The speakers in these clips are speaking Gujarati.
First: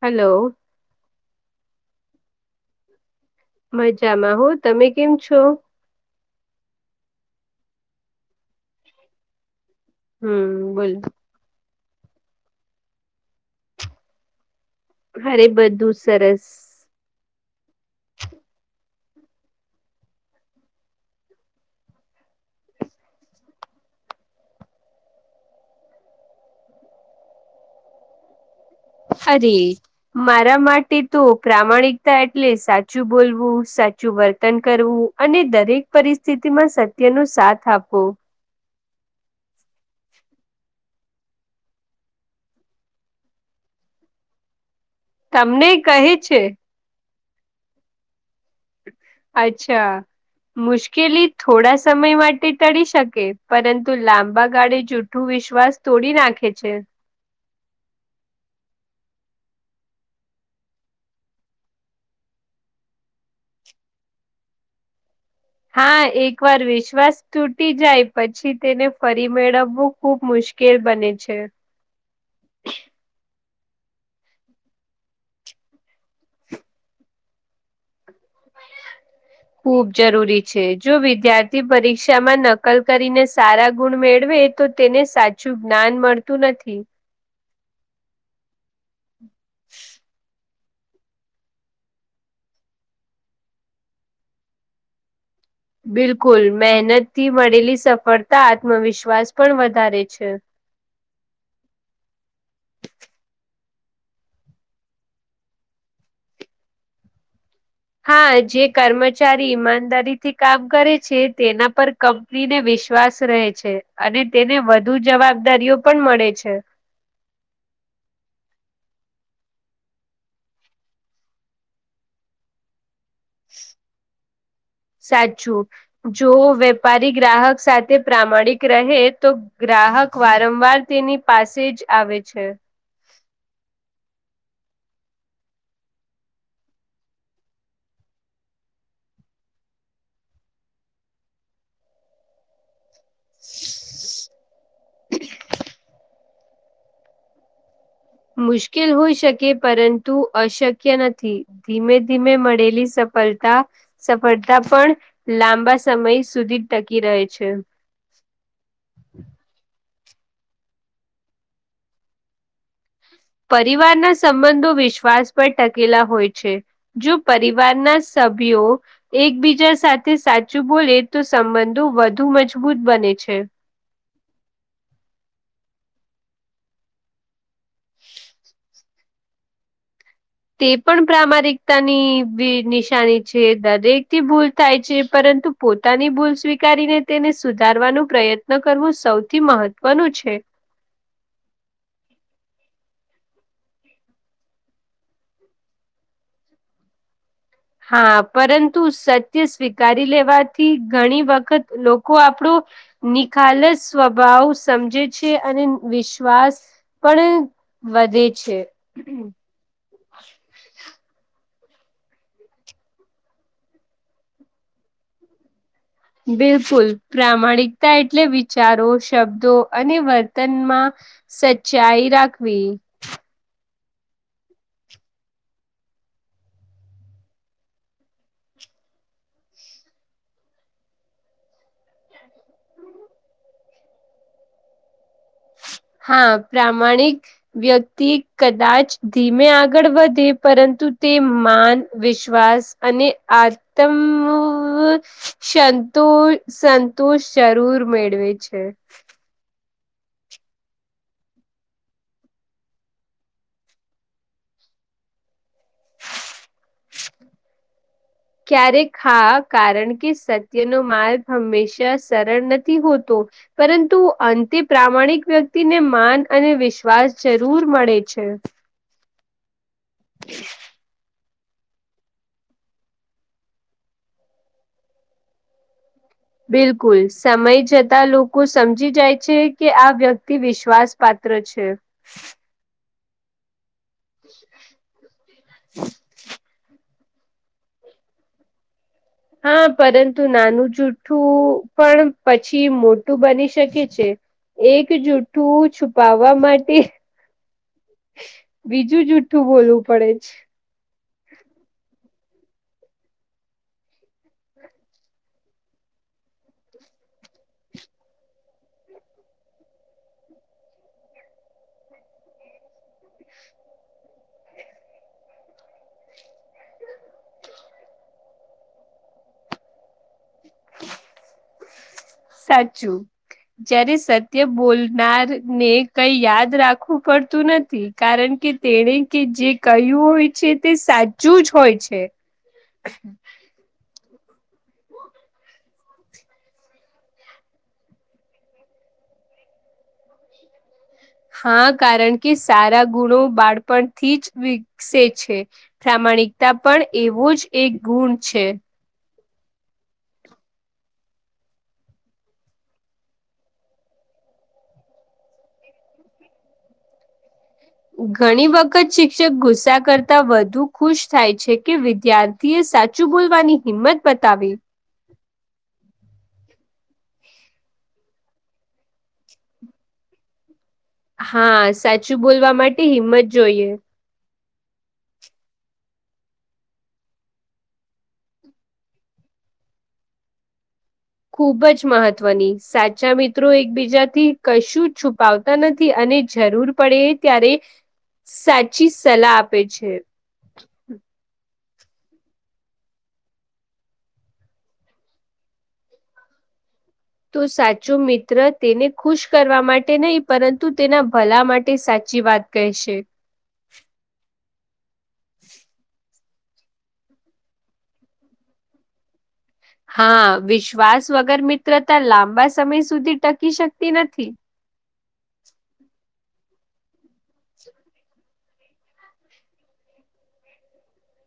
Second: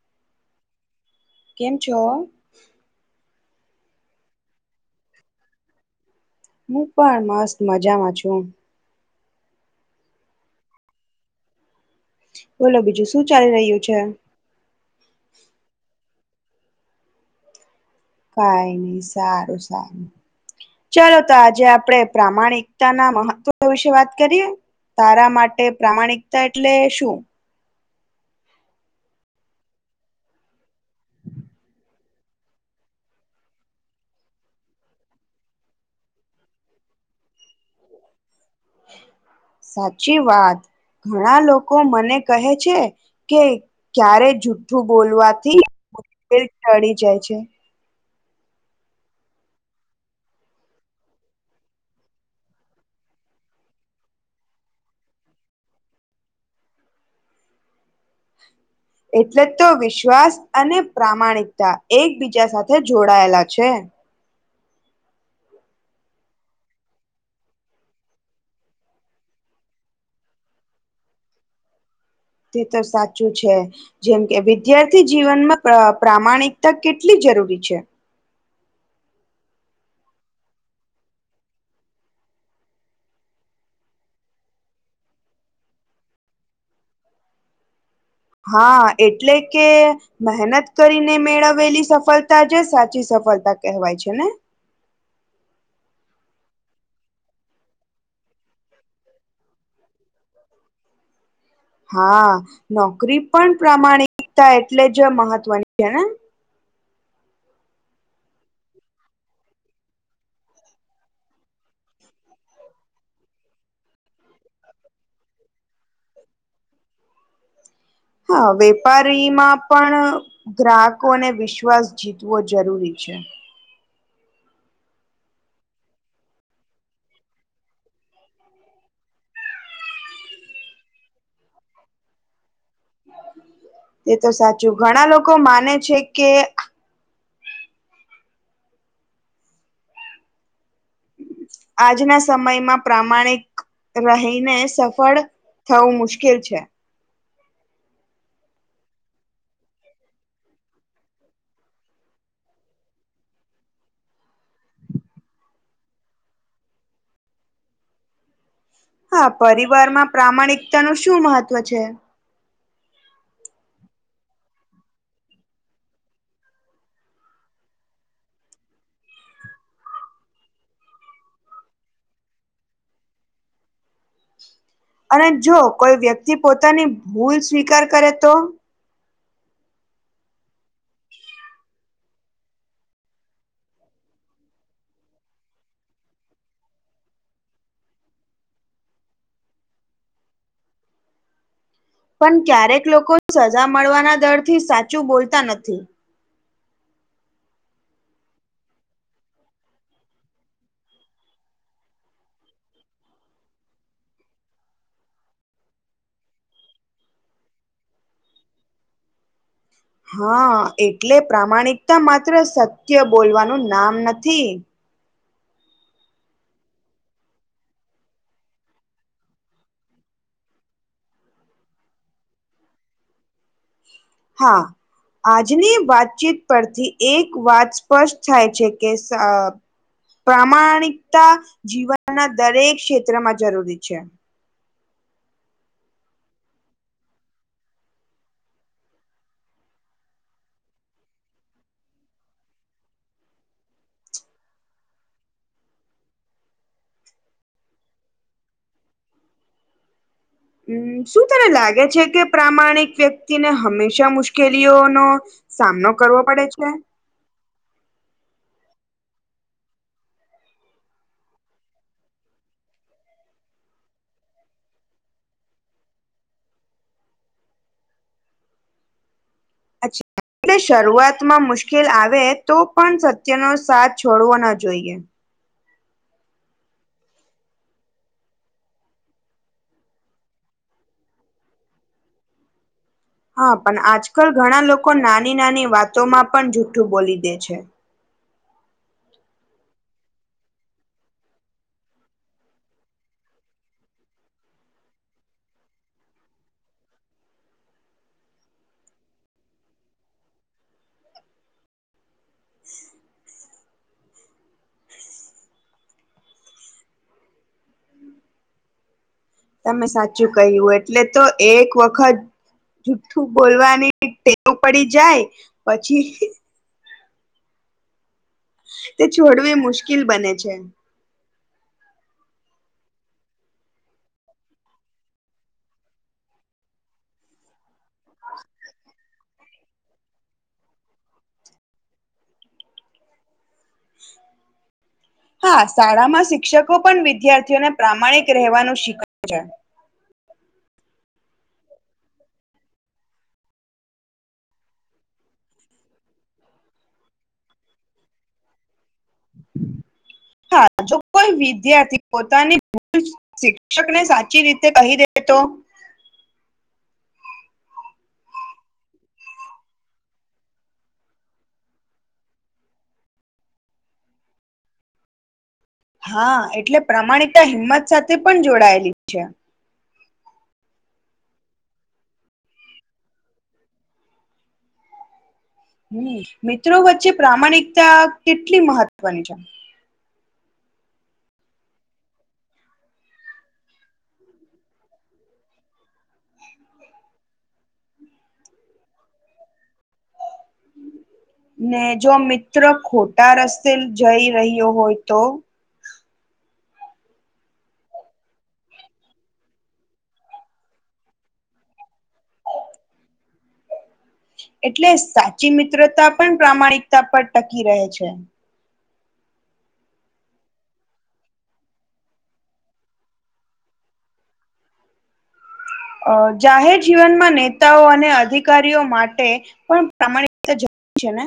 હલો. કેમ છો? મજામાં હો. તમે કેમ છો? હું પણ મસ્ત મજામાં છું. હમ, બોલો. બોલો, બીજું શું ચાલી રહ્યું છે? અરે, બધું સરસ. કંઈ નહીં, સારું સારું. ચાલો, તો આજે આપણેે પ્રામાણિકતાના મહત્વ વિશે વાત કરીએ. તારા માટે પ્રામાણિકતા એટલે શું? હરે. મારા માટે તો પ્રામાણિકતા એટલે સાચું બોલવું સાચું વર્તન કરવું. અને દરેક પરિસ્થિતિ માં સત્યનો સાથ આપો. સાચી વાત. ઘણા લોકો મને કહે છે કે ક્યારે જ. ઠું બોલવાથી તમને કહે છે ચડી જાય છે. અચ્છા. મુશ્કેલી થોડા સમય માટે ટળી શકે, પરંતુ લાંબા ગાળે જો. વિશ્વાસ તોડી નાખે છે. [inaudible] એટલે જ તો વિશ્વાસ અને પ્રામાણિકતા એકબીજા સાથે જોડાયેલા છે. હા, એક વાર વિશ્વાસ તૂટી જાય પછી તેને ફરી મેળવવું ખુબ મુશ્કેલ બને છે. તે તો સાચું છે. જેમ કે, વિદ્યાર્થી જીવનમાં પ્રામાણિકતા કેટલી જરૂરી છે. [inaudible] ખુબ જરૂરી છે. જો વિદ્યાર્થી પરીક્ષામાં નકલ કરીને સારા ગુણ મેળવે. તો તેને સાચું જ્ઞાન મળતું નથી. હા, એટલે કે મહેનત. કરીને મેળવેલી સફળતા જે સાચી સફળતા કહેવાય છે ને. બિલકુલ, મહેનત થી મળેલી સફળતા આત્મવિશ્વાસ પણ વધારે છે. હા, નોકરી પણ પ્રામાણિકતા એટલે જ મહત્વની છે ને. હા, જે કર્મચારી ઈમાનદારીથી કામ કરે છે તેના પર ક સ્ત્રીને વિશ્વાસ રહે છે અને તેને વધુ જવાબદારીઓ પણ મળે છે. હા, વેપારીમાં પણ. ગ્રાહકોને વિશ્વાસ જીતવો જરૂરી છે. સાચું, જો વેપારી ગ્રાહક સાથે પ્રામાણિક રહે તો. ગ્રાહક વારંવાર તેની પાસે જ આવે છે. તે તો સાચું ઘણા લોકો માને છે કે આજના સમયમાં પ્રામાણિક રહીને સફળ થવું મુશ્કેલ છે. મુશ્કેલ હોઈ શકે પરંતુ અશક્ય નથી. ધીમે ધીમે મળેલી સફળતા સફળતા પણ લાંબા સમય સુધી ટકી રહે છે. હા પરિવારમાં પ્રામાણિકતા નું શું મહત્વ છે? પરિવારના સંબંધો વિશ્વાસ પર ટકેલા હોય છે. જો પરિવારના સભ્યો એકબીજા સાથે સાચું બોલે તો સંબંધો વધુ મજબૂત બને છે. અને જો કોઈ વ્યક્તિ પોતાની ભૂલ સ્વીકાર કરે તો? તે પણ પ્રામાણિકતાની નિશાની છે દરેક થી ભૂલ થાય છે પરંતુ પોતાની ભૂલ સ્વીકારીને તેને સુધારવાનું પ્રયત્ન કરવું સૌથી મહત્વનું છે. પણ ક્યારેક લોકો સજા મળવાના દર થી સાચું બોલતા નથી. હા પરંતુ સત્ય સ્વીકારી લેવાથી ઘણી વખત લોકો આપણો નિખાલસ સ્વભાવ સમજે છે અને વિશ્વાસ પણ વધે છે. હા એટલે પ્રામાણિકતા માત્ર સત્ય બોલવાનું નામ નથી. બિલકુલ પ્રામાણિકતા એટલે વિચારો શબ્દો અને વર્તનમાં સચ્ચાઈ રાખવી. હા. આજની વાતચીત પરથી એક વાત સ્પષ્ટ થાય છે કે અ પ્રામાણિકતા જીવનના દરેક ક્ષેત્રમાં જરૂરી છે. હા પ્રમાણિક વ્યક્તિ કદાચ ધીમે આગળ વધે પરંતુ તે માન, વિશ્વાસ અને આતમ સંતુ સંતુંષ જરૂર મેળવે છે. હમ શું તને લાગે છે કે પ્રામાણિક વ્યક્તિને હંમેશા મુશ્કેલીઓનો સામનો કરવો પડે છે? ક્યારેક હા. કારણ કે સત્યનો માર્ગ હંમેશા સરળ નથી હોતો. પરંતુ અંતે પ્રામાણિક વ્યક્તિને માન અને વિશ્વાસ જરૂર મળે છે. અચ્છા એટલે શરૂઆત માં મુશ્કેલ આવે, તો પણ સત્યનો સાથ છોડવો ન જોઈએ. બિલકુલ સમય જતા લોકો સમજી જાય છે, કે આ વ્યક્તિ વિશ્વાસ પાત્ર છે. હા પણ આજકાલ ઘણા લોકો નાની- નાની વાતોમાં પણ જુઠું બોલી દે છે. હા પરંતુ નાનું જુઠું પણ પછી મોટું બની શકે છે. એક જૂઠ્ઠ છુપાવવા માટે બીજું જુઠું બોલવું પડે છે. તમે સાચું કહ્યું એટલે તો એક વખત જુઠું બોલવાની ટેવ પડી જાય પછી તે છોડવી મુશ્કેલ બને છે. સાચું. જયારે સત્ય બોલનાર ને કઈ યાદ રાખવું પડતું નથી. કારણ કે તેને કે જે કયું હોય છે તે સાચું જ હોય છે. [inaudible] હા. શાળામાં શિક્ષકો પણ વિદ્યાર્થીઓને પ્રામાણિક રહેેવાનું શીખવે છે. હા કારણ કે સારા ગુણો બાળપણથી જ વિકસે છે. પ્રામાણિકતા પણ એવો જ એક ગુણ છે. હા જો કોઈ વિદ્યાર્થી પોતાની ભૂ શિક્ષક ને સાચી રીતે કહી દે તો? ઘણી વખત શિક્ષક ગુસ્સા કરતા વધુ ખુશ થાય છે, કે વિદ્યાર થીએ સાચું બોલવાની હિંમત બતાવી. હા એટલે પ્રમાણતા હિંમત સાથે પણ જોડાયેલી જ છે. હા સાચું બોલવા માટે હિંમત જોઈએ. હમ મિત્રો વચ્ચે પ્રામાણિકતા કેટલી મહત્વની છે. ખુબ જ મહત્વની સાચા મિત્રો એકબીજાથી કશું છુપાવતા નથી અને જરૂર પડે ત્યારે સાચી સલાહ આપે છે. ને જો મિત્ર ખોટા રસ્તે જઈ રહ્યો હોય તો? તો સાચો મિત્ર તેને ખુશ કરવા માટે નહી પરંતુ તેના ભલા માટે સાચી વાત કય છે. એટલે સાચી મિત્રતા પણ પ્રામાણિકતા પર ટકી રહે છે. હા વિશ્વાસ વગર મિત્રતા લાંબા સમય સુધી ટકી શકતી નથી. અ જાહેર જીવનમાં નેતાઓ અને આધિક ધિકારીઓ માટે પણ પ્રમાણિક [unintelligible] જરૂ છે ને?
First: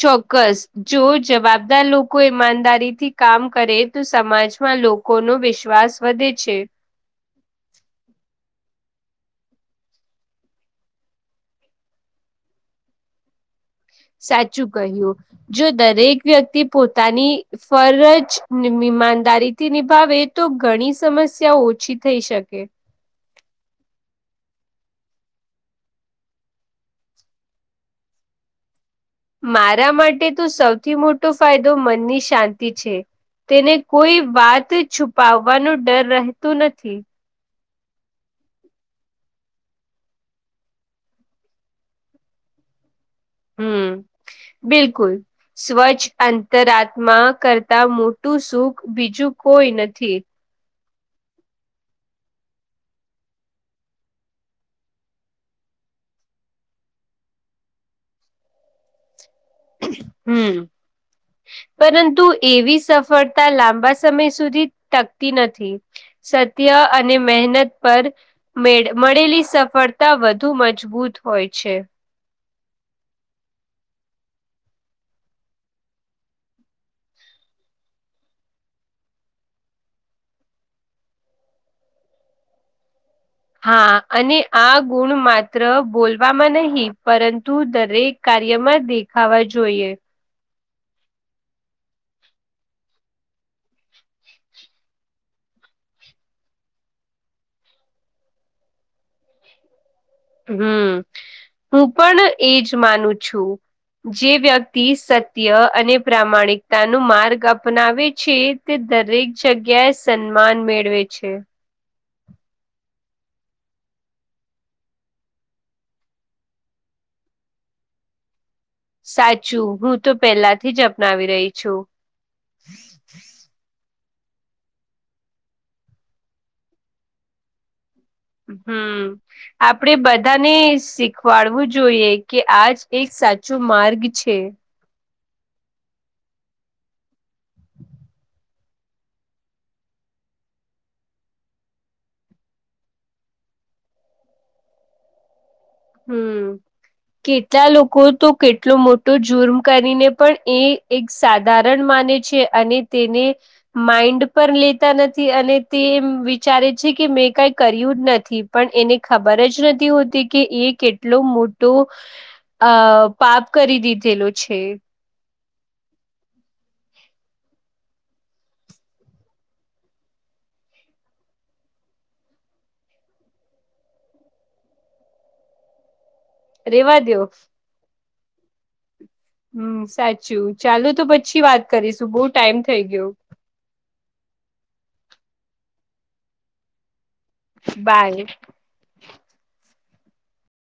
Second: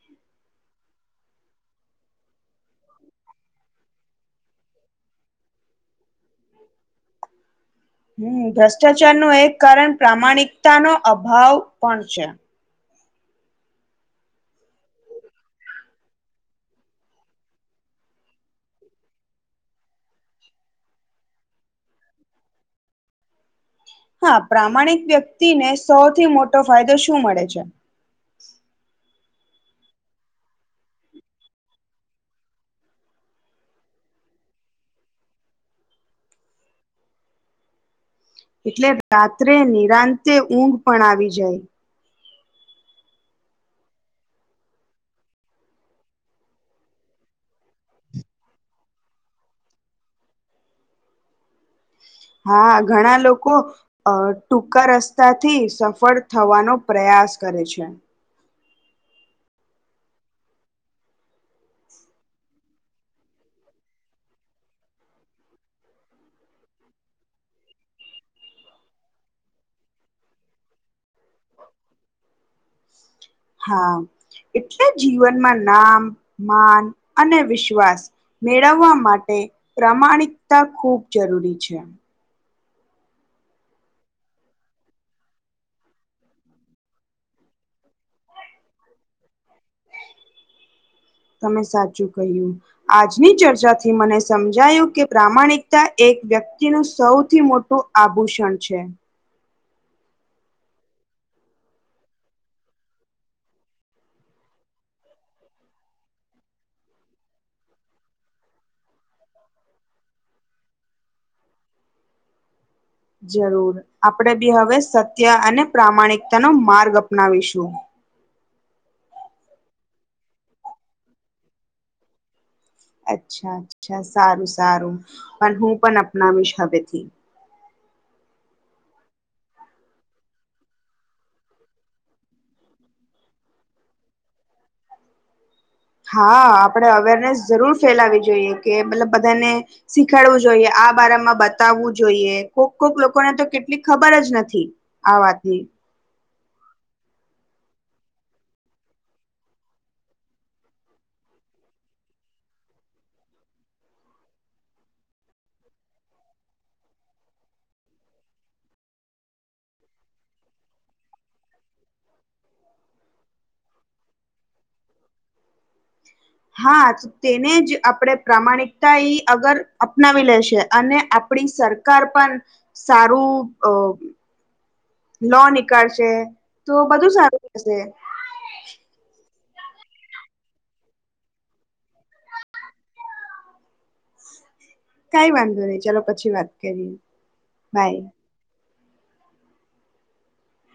ચોક્કસ જો જવાબદાર લોકો ઈમાનદારીથી કામ કરે તો સમાજમાં લોકો નો વિશ્વાસ વધે છે. હમ ભ્રષ્ટાચાર નું એક કારણ પ્રામાણિકતા નો અભાવ પણ છે. સાચું કહ્યું જો દરેક વ્યક્તિ પોતાની ફરજ ઈમાનદારીથી નિભાવે તો ઘણી સમસ્યા ઓછી થઈ શકે. હા પ્રામાણિક વ્યક્તિને સૌથી મોટો ફાયદો શું મળે છે. મારા માટે તો સૌથી મોટો ફાયદો મનની શાંતિ છે. તેને કોઈ વાત છુપાવવાનો ડર રહેતું નથી. એટલે રાત્રે નિરાંતે ઊંઘ પણ આવી જાય. હમ બિલકુલ સ્વચ્છ અંતરાત્મા કરતા મોટું સુખ બીજું કોઈ નથી. હા ઘણા લોકો અ ટૂંકા રસ્તા થી સફળ થવાનો પ્રયાસ કરે છે. હમ પરંતુ એવી સફળતા લાંબા સમય સુધી ટકતી નથી. સત્ય અને મહેનત પર મેળ મળેલી સફળતા વધુ મજબૂત હોય છે. હા એટલે જીવનમાં નામ માન અને વિશ્વાસ મેળવવા માટે પ્રામાણિકતા ખૂબ જરૂરી છે. હા અને આ ગુણ માત્ર બોલવામાં નહી પરંતુ દરેક કાર્યમાં દેખાવા જોઈએ. તમે સાચું કહ્યું. આજની ચર્ચાથી મને સમજાયું કે પ્રામાણિકતા એક વ્યક્તિનું સૌથી મોટું આભૂષણ છે. હમ હું પણ એજ માનું છું. જે વ્યક્તિ સત્ય અને પ્રામાણિકતા ન માર્ગ અપનાવે છે. તે દરેક જગ્યાએ સન્માન મેળવે છે. જરૂર આપણેે બી હવે સત્ય અને પ્રામાણિકતા નો માર્ગ અપનાવીશું. સાચું હું તો પેલાથી જ અપનાવી રહી છું. અચ્છા અચ્છા સારું સારું પણ હું પણ અપનાવીશ હવેથી હમ આપણેે બધાને શીખવાડવું જોઈએ કે આજ એક સાચું માર્ગ છે. હા આપણેે અવેરનેસ જરૂર ફેલાવી જોઈએ કે મતલબ બધાને શીખાડવું જોઈએ આ બારમાં બતાવવું જોઈએ કોક કોક લોકોને તો કેટલી ખબર જ નથી. આવાત ની હમ કેટલા લોકો તો કેટલો મોટો જુર્મ કરીને પણ એ એક સાધારણ માને છે અને તેને માઈન્ડ પણ લેતા નથી અને તે એ વિચારે છે કે મેં કઈ કર્યું જ નથી. પણ એને ખબર જ નથી હોતી કે એક કેટલો મોટો અ પાપ કરી દીધેલો છે. હા જ તેને જ આપણે પ્રામાણિકતા એ અગર અપનાવી લેશે અને આપણી સર. સરકાર પણ સારું અ લો નીકાળશે. તો રેવા બધું દો સારું થશે. હમ સાચું ચાલુ તો પછી વાત કરીશું બહુ ટાઈમ થઈ ગયો. કાઈ વાંધો નહી ચાલો પછી વાત કરીએ. બાય